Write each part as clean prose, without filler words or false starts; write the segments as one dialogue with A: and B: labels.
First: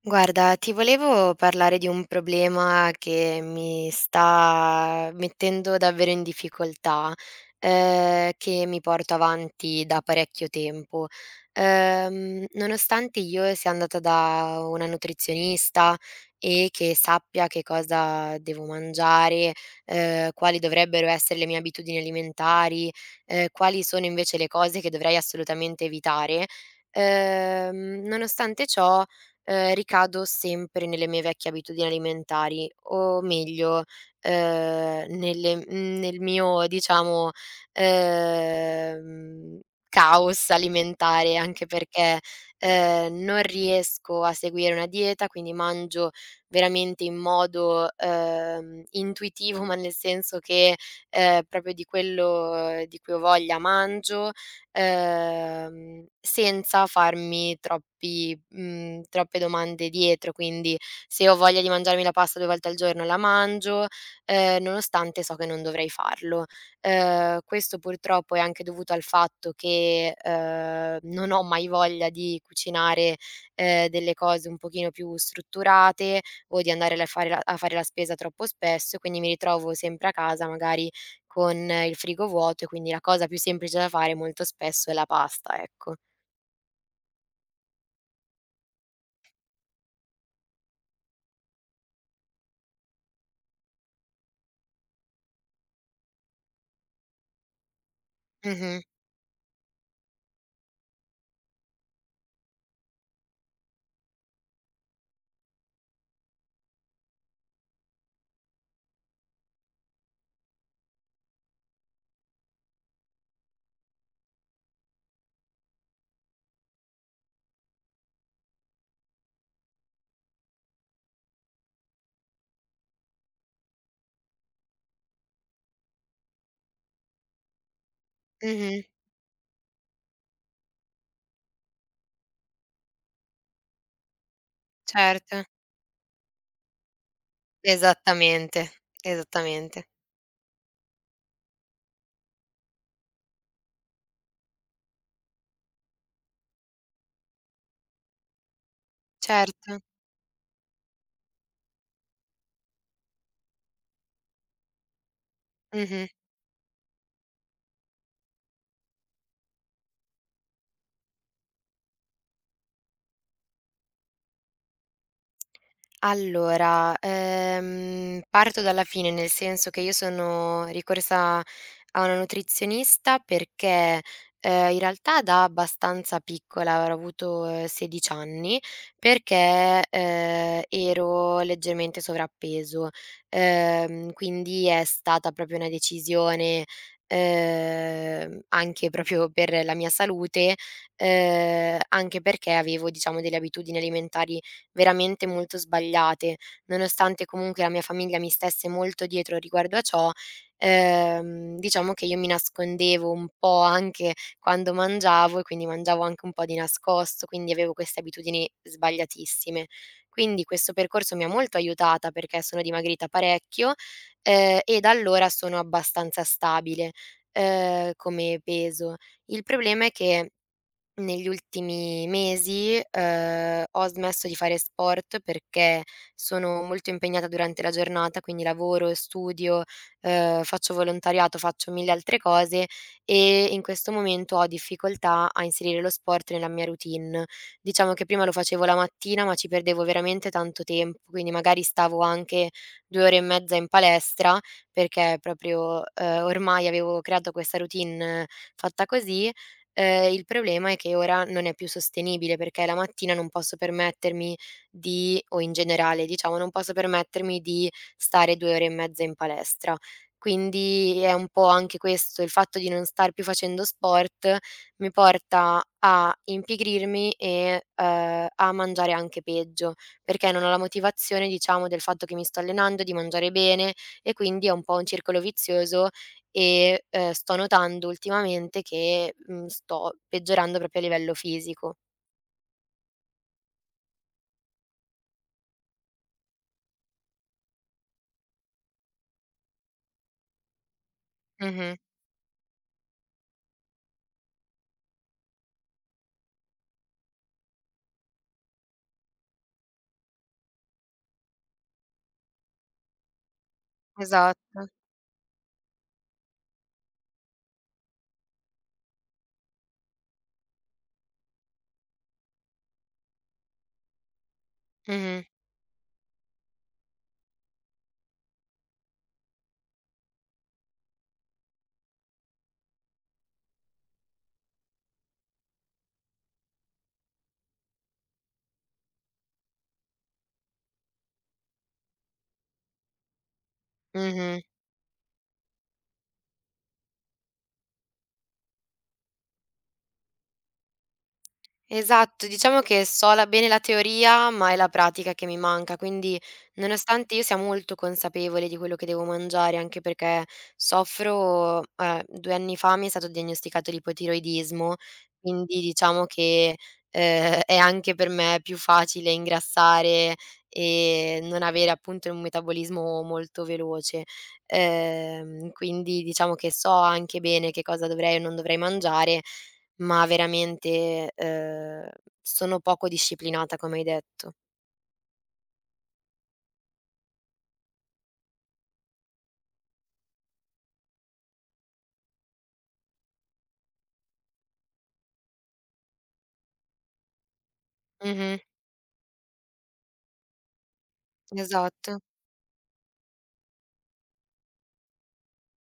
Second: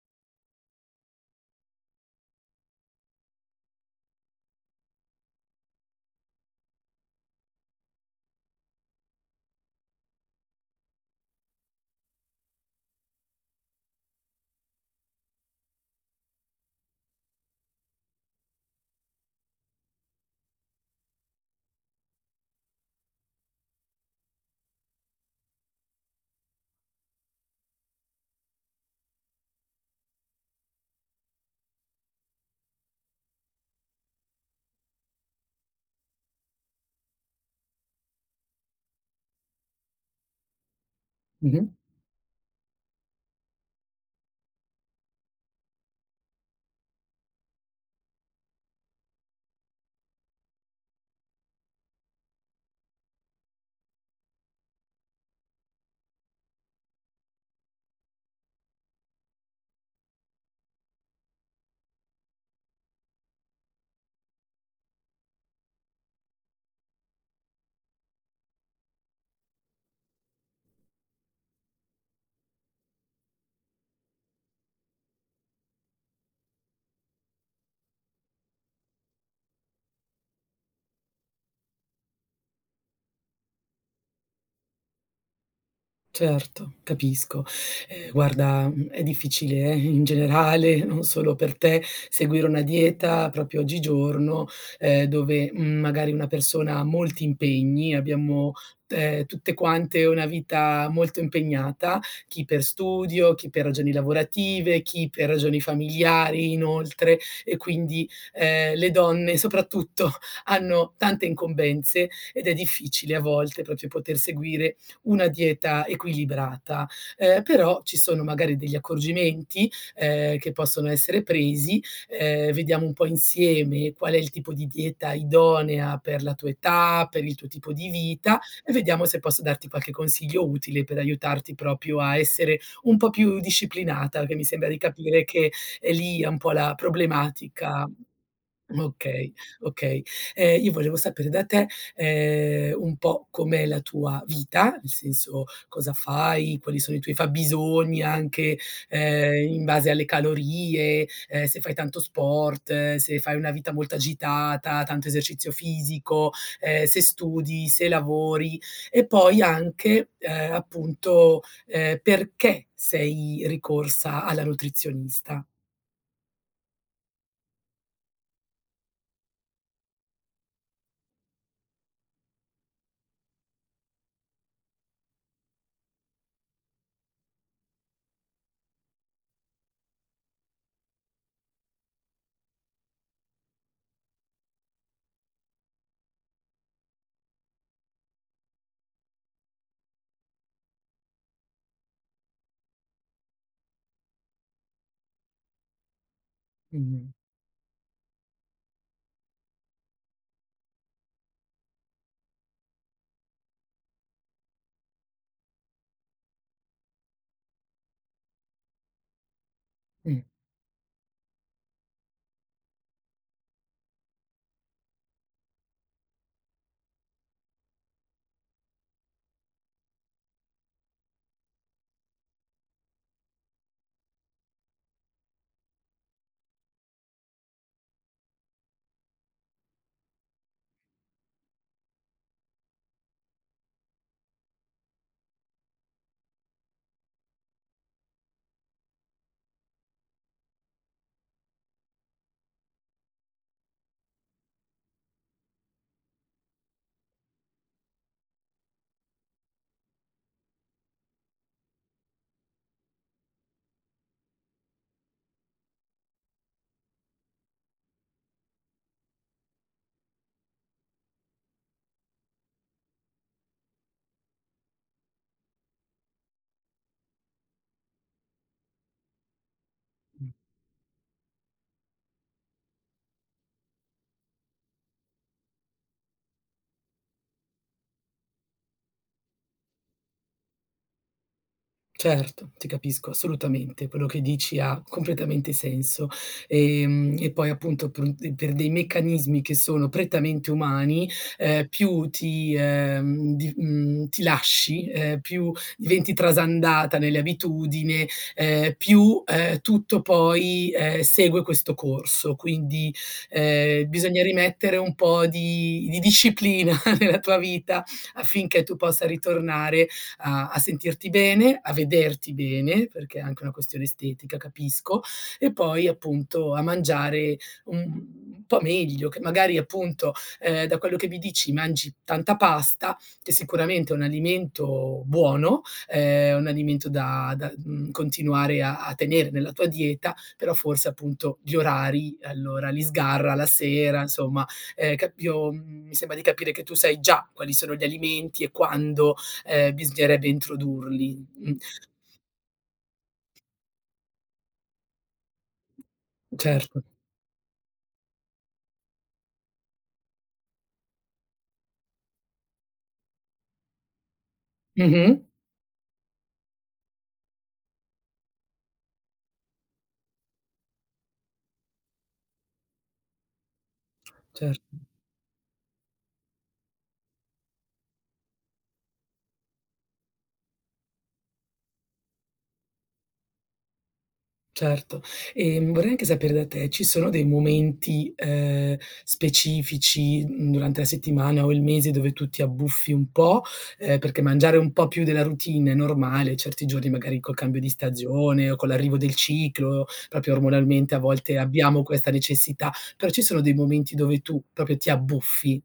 A: Guarda, ti volevo parlare di un problema che mi sta mettendo davvero in difficoltà, che mi porto avanti da parecchio tempo. Nonostante io sia andata da una nutrizionista e che sappia che cosa devo mangiare, quali dovrebbero essere le mie abitudini alimentari, quali sono invece le cose che dovrei assolutamente evitare, nonostante ciò ricado sempre nelle mie vecchie abitudini alimentari, o meglio, nel mio, diciamo, ehm, caos alimentare, anche
B: Mh-mh.
A: perché, non riesco a seguire una dieta, quindi mangio veramente in modo, intuitivo, ma nel senso che, proprio di quello di cui ho voglia mangio, senza farmi troppe domande dietro. Quindi se ho voglia di mangiarmi la pasta 2 volte al giorno la mangio, nonostante so che non dovrei farlo. Questo purtroppo è anche dovuto al fatto che, non ho mai voglia di cucinare, delle cose un pochino più strutturate o di andare la fare la a fare la spesa troppo spesso, quindi mi ritrovo sempre a casa magari con il frigo vuoto, e quindi la cosa più semplice da fare molto spesso è la pasta, ecco.
B: Certo, capisco. Guarda, è difficile, in generale, non solo per te, seguire una dieta proprio oggigiorno, dove, magari una persona ha molti impegni, abbiamo,
A: Mh-mh,
B: tutte quante una vita molto impegnata, chi per studio, chi per ragioni lavorative, chi per ragioni familiari inoltre, e quindi, le donne soprattutto hanno tante incombenze ed è difficile a volte proprio poter seguire una dieta equilibrata. Però ci sono magari degli accorgimenti, che possono essere presi, vediamo un po' insieme qual è il tipo di dieta idonea per la tua età, per il tuo tipo di vita e
A: mh-mh,
B: vediamo se posso darti qualche consiglio utile per aiutarti proprio a essere un po' più disciplinata, che mi sembra di capire
A: certo,
B: che è lì un po' la problematica.
A: esattamente,
B: Okay,
A: esattamente,
B: okay. Io volevo sapere da te un po' com'è la tua vita, nel senso cosa fai, quali sono i tuoi fabbisogni anche, in
A: certo,
B: base alle calorie, se fai tanto sport, se fai una vita molto agitata, tanto esercizio
A: mh-mh.
B: fisico, se studi, se lavori e poi anche, appunto, perché sei ricorsa alla nutrizionista.
A: Allora, parto dalla fine, nel senso che io sono ricorsa a una nutrizionista perché, in realtà da abbastanza piccola, avrò avuto, 16 anni, perché, ero leggermente sovrappeso. Quindi è stata proprio una decisione, anche proprio per la mia salute, anche perché avevo, diciamo, delle abitudini alimentari veramente molto sbagliate.
B: Mh, mh,
A: Nonostante comunque la mia famiglia mi stesse molto dietro riguardo a ciò, diciamo che io mi nascondevo un po' anche quando mangiavo e quindi mangiavo anche un po' di nascosto, quindi avevo queste abitudini sbagliatissime.
B: mh.
A: Quindi questo percorso mi ha molto aiutata perché sono dimagrita parecchio, e da allora sono abbastanza stabile, come peso. Il problema è che negli ultimi mesi, ho smesso di fare sport perché sono molto impegnata durante la giornata, quindi lavoro, studio, faccio volontariato, faccio 1000 altre cose e in questo momento ho difficoltà a inserire lo sport nella mia routine. Diciamo che prima lo facevo la mattina, ma ci perdevo veramente tanto tempo, quindi magari stavo anche 2 ore e mezza in palestra perché proprio, ormai avevo creato questa routine fatta così. Il problema è che ora non è più sostenibile, perché la mattina non posso permettermi di o in generale, diciamo, non posso permettermi di stare 2 ore e mezza in palestra. Quindi è un po' anche questo, il fatto di non star più facendo sport mi porta a impigrirmi e, a mangiare anche peggio, perché non ho la motivazione, diciamo, del fatto che mi sto allenando, di mangiare bene e quindi è un po' un circolo vizioso e, sto notando ultimamente che, sto peggiorando proprio a livello fisico.
B: Certo, ti capisco assolutamente, quello che dici ha completamente senso. E poi appunto per un per dei meccanismi che sono prettamente umani,
A: Mh-mh.
B: più ti lasci, più diventi trasandata nelle abitudini, più, tutto poi, segue questo corso. Quindi, bisogna
A: Esatto.
B: rimettere un po' di disciplina nella tua vita affinché tu possa ritornare a sentirti bene, a vederti bene, perché è anche una questione estetica, capisco,
A: Mh-mh,
B: e poi appunto a mangiare un un po' meglio, che magari appunto, da quello che mi dici mangi tanta pasta, che sicuramente è un alimento buono, un alimento da continuare a tenere nella tua dieta, però forse appunto gli orari allora li sgarra la sera,
A: mh-mh.
B: insomma, mi sembra di capire che tu sai già quali sono gli alimenti e quando, bisognerebbe introdurli.
A: Esatto, diciamo che so la bene la teoria, ma è la pratica che mi manca, quindi
B: Certo.
A: nonostante io sia molto consapevole di quello che devo mangiare, anche perché soffro 2 anni fa mi è stato diagnosticato l'ipotiroidismo,
B: Mh-mh.
A: quindi diciamo che, è anche per me più facile ingrassare e non avere appunto un metabolismo molto veloce.
B: Certo,
A: Quindi diciamo che so anche bene che cosa dovrei o non dovrei mangiare, ma veramente, sono poco disciplinata, come hai detto.
B: certo. Vorrei anche sapere da te, ci sono dei momenti, specifici, durante la settimana o il mese dove tu ti abbuffi un po'? Perché mangiare un po' più della routine è normale, certi giorni magari col cambio di
A: Mh-mh,
B: stagione o con l'arrivo del ciclo, proprio ormonalmente a volte abbiamo
A: esatto.
B: questa necessità, però ci sono dei momenti dove tu proprio ti abbuffi?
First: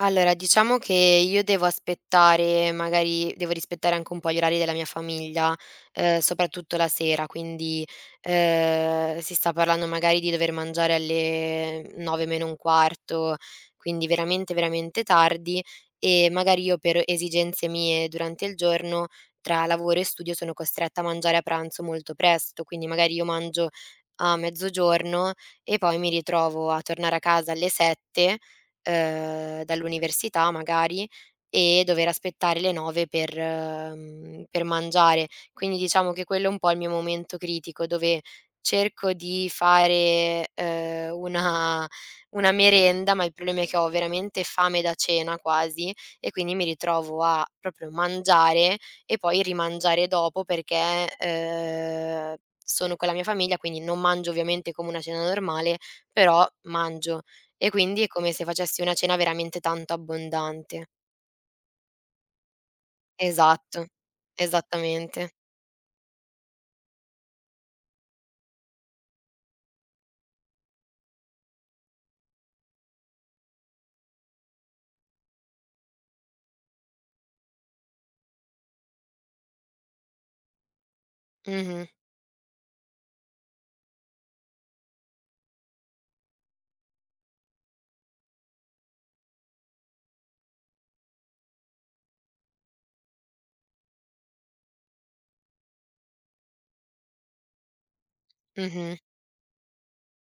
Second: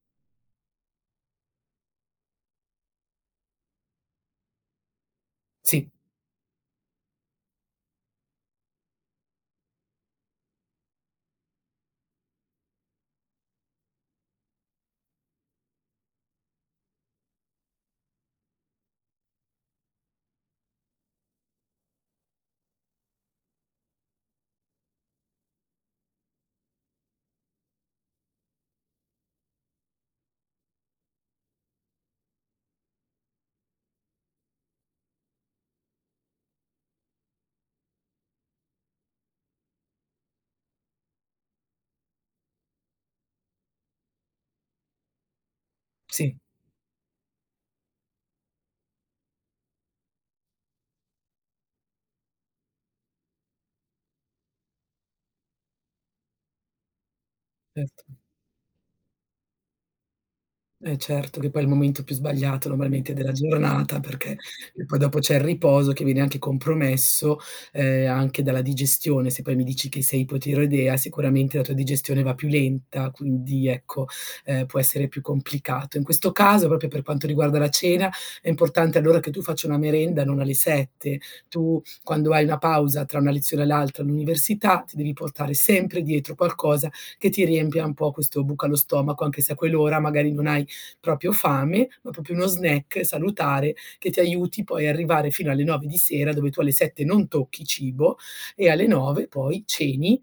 A: Allora, diciamo che io devo aspettare magari devo rispettare anche un po' gli orari della mia famiglia,
B: Sì,
A: soprattutto la sera, quindi, si sta parlando magari di dover mangiare alle 9 meno un quarto, quindi veramente, veramente tardi e magari io per esigenze mie durante il giorno, tra lavoro e studio, sono costretta a mangiare a pranzo molto presto, quindi magari io mangio a mezzogiorno e poi mi ritrovo a tornare a casa alle 7 dall'università magari e dover aspettare le 9 per mangiare. Quindi diciamo che quello è un po' il mio momento critico, dove cerco di fare, una merenda, ma il problema è che ho veramente fame da cena quasi e
B: sì,
A: quindi mi ritrovo a proprio mangiare e poi rimangiare dopo perché, sono con la mia famiglia, quindi non mangio ovviamente come una cena normale, però mangio. E quindi
B: certo.
A: è come se facessi una cena veramente tanto abbondante.
B: Eh certo, che poi è il momento più sbagliato normalmente della
A: Esatto,
B: giornata, perché e poi dopo
A: esattamente.
B: c'è il riposo che viene anche compromesso, anche dalla digestione. Se poi mi dici che sei ipotiroidea, sicuramente la tua digestione va più lenta, quindi ecco, può essere più complicato. In questo caso, proprio per quanto riguarda la cena, è importante allora che tu faccia una merenda non alle 7. Tu
A: Mh-mh,
B: quando hai una pausa tra una lezione e l'altra all'università, ti devi portare sempre dietro qualcosa che ti riempia un po' questo buco allo stomaco, anche se a quell'ora magari non hai proprio fame, ma proprio uno snack salutare che ti aiuti poi a arrivare fino alle 9 di sera, dove tu alle 7 non tocchi cibo e alle
A: mh-mh,
B: 9 poi ceni,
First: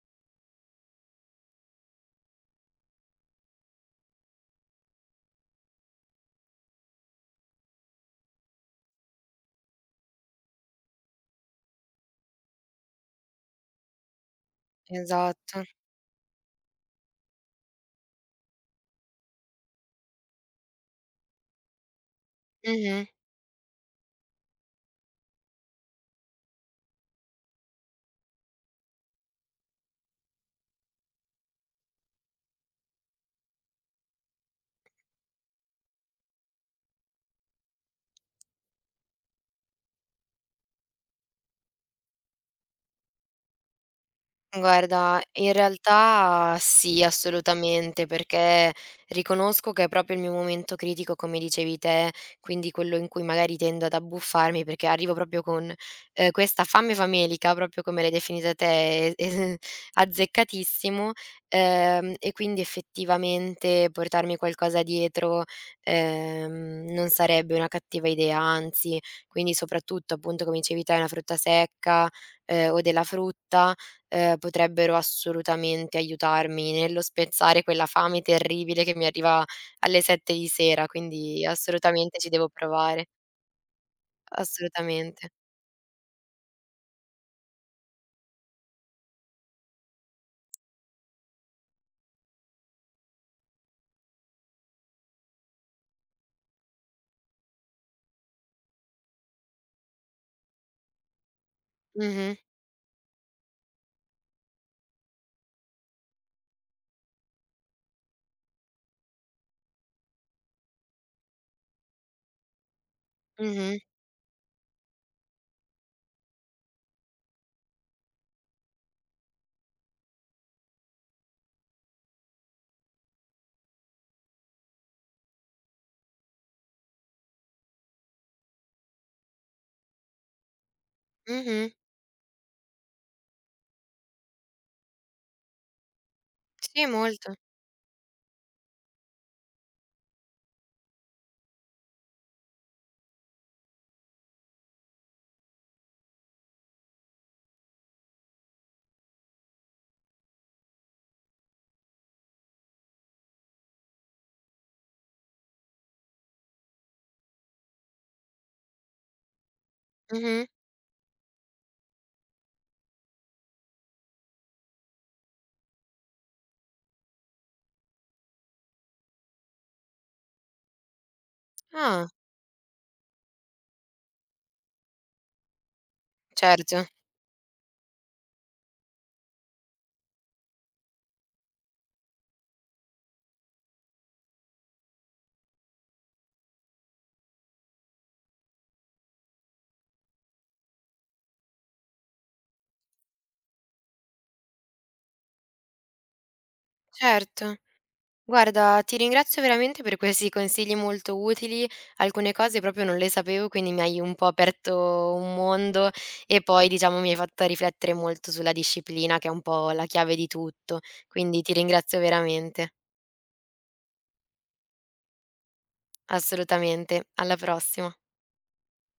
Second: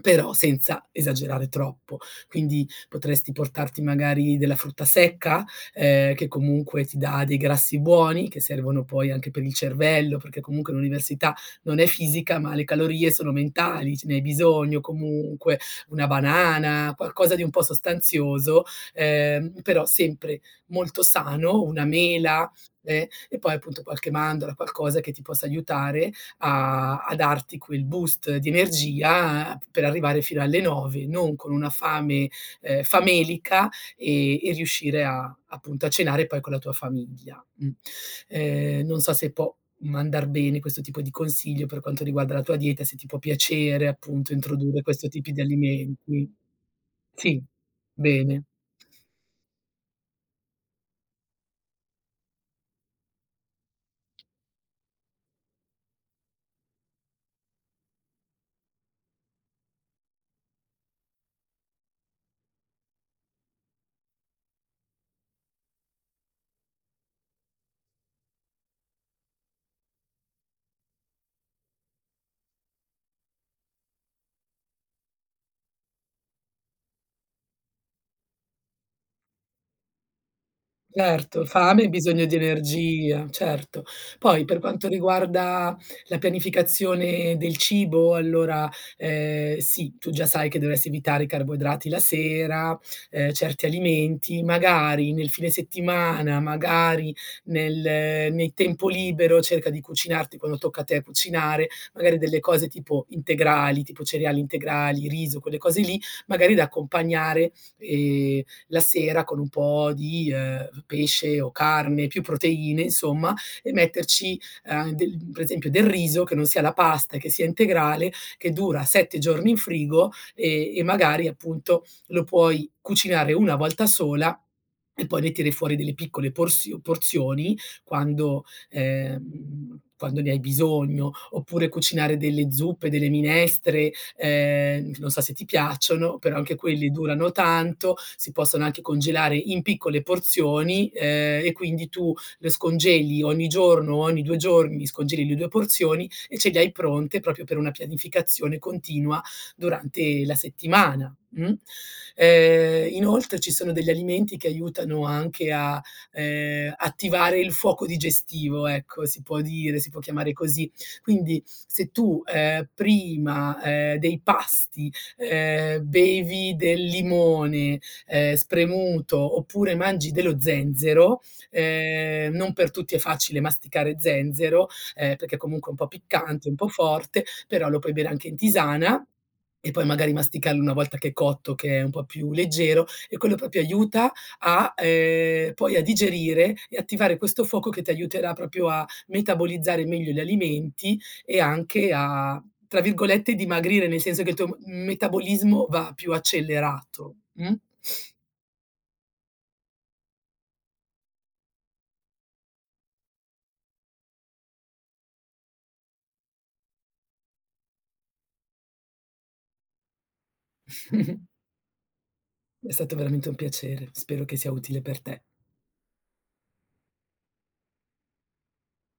B: però senza esagerare troppo. Quindi potresti portarti magari della frutta secca, che comunque ti dà dei grassi buoni, che servono poi anche per il cervello, perché comunque l'università non è fisica, ma le calorie sono mentali, ce ne hai bisogno comunque,
A: esatto.
B: una banana, qualcosa di un po' sostanzioso però sempre molto sano, una mela,
A: Mh-mh.
B: e poi appunto qualche mandorla, qualcosa che ti possa aiutare a darti quel boost di energia per arrivare fino alle 9, non con una fame, famelica e riuscire a appunto a cenare poi con la tua famiglia. Mh. Non so se può andar bene questo tipo di consiglio per quanto riguarda la tua dieta, se ti può piacere appunto introdurre questo
A: Guarda,
B: tipi di
A: in
B: alimenti.
A: realtà sì,
B: Sì,
A: assolutamente,
B: bene.
A: perché riconosco che è proprio il mio momento critico, come dicevi te, quindi quello in cui magari tendo ad abbuffarmi, perché arrivo proprio con, questa fame famelica, proprio come l'hai definita te, e azzeccatissimo, e quindi effettivamente portarmi qualcosa dietro, non sarebbe una cattiva idea, anzi, quindi soprattutto appunto come dicevi te una frutta secca, o della frutta potrebbero assolutamente aiutarmi nello spezzare quella fame terribile che mi arriva alle 7 di sera, quindi
B: Certo, fame e
A: assolutamente
B: bisogno
A: ci
B: di
A: devo provare.
B: energia, certo. Poi per quanto
A: Assolutamente.
B: riguarda la pianificazione del cibo, allora, sì, tu già sai che dovresti evitare i carboidrati la sera, certi alimenti, magari nel fine settimana, magari nel nel tempo libero cerca di cucinarti, quando tocca a te cucinare, magari
A: Mh-mh,
B: delle cose tipo integrali, tipo cereali integrali, riso, quelle cose lì, magari da accompagnare, ehm la sera con un po' di, pesce o carne, più proteine insomma, e
A: mh-mh,
B: metterci, del per esempio del riso che non sia la pasta, che sia integrale, che dura 7 giorni in frigo e magari appunto lo puoi cucinare una volta sola e poi ne tiri fuori delle piccole porzioni quando quando ne hai bisogno, oppure
A: mh-mh.
B: cucinare delle zuppe, delle minestre, non so se ti piacciono, però anche
A: Sì,
B: quelle durano
A: molto.
B: tanto, si possono anche congelare in piccole porzioni, e quindi tu le scongeli ogni giorno, ogni 2 giorni scongeli le 2 porzioni e ce le hai pronte proprio per una pianificazione continua durante la settimana. Mh. Inoltre ci sono degli alimenti che aiutano anche a, attivare il fuoco digestivo, ecco, si può dire, si può chiamare
A: Mh-mh.
B: così. Quindi se tu, prima, dei pasti, bevi del limone, spremuto oppure mangi dello zenzero,
A: Ah,
B: non per tutti è facile masticare zenzero, perché comunque è un po' piccante, un po'
A: certo,
B: forte, però lo puoi bere anche in tisana e poi magari masticarlo una volta che è cotto, che è un po' più leggero e quello proprio aiuta a poi a digerire e attivare questo fuoco che ti aiuterà proprio a metabolizzare meglio gli alimenti e anche a, tra virgolette, "dimagrire", nel senso che il tuo m metabolismo va più accelerato, mh?
A: certo. Guarda, ti ringrazio veramente per questi consigli molto utili. Alcune cose proprio non le sapevo, quindi mi hai un po' aperto un mondo e poi, diciamo, mi hai fatto riflettere molto sulla disciplina, che è un po' la chiave di tutto. Quindi ti ringrazio veramente.
B: È stato veramente un piacere, spero che sia utile per te.
A: Assolutamente. Alla prossima.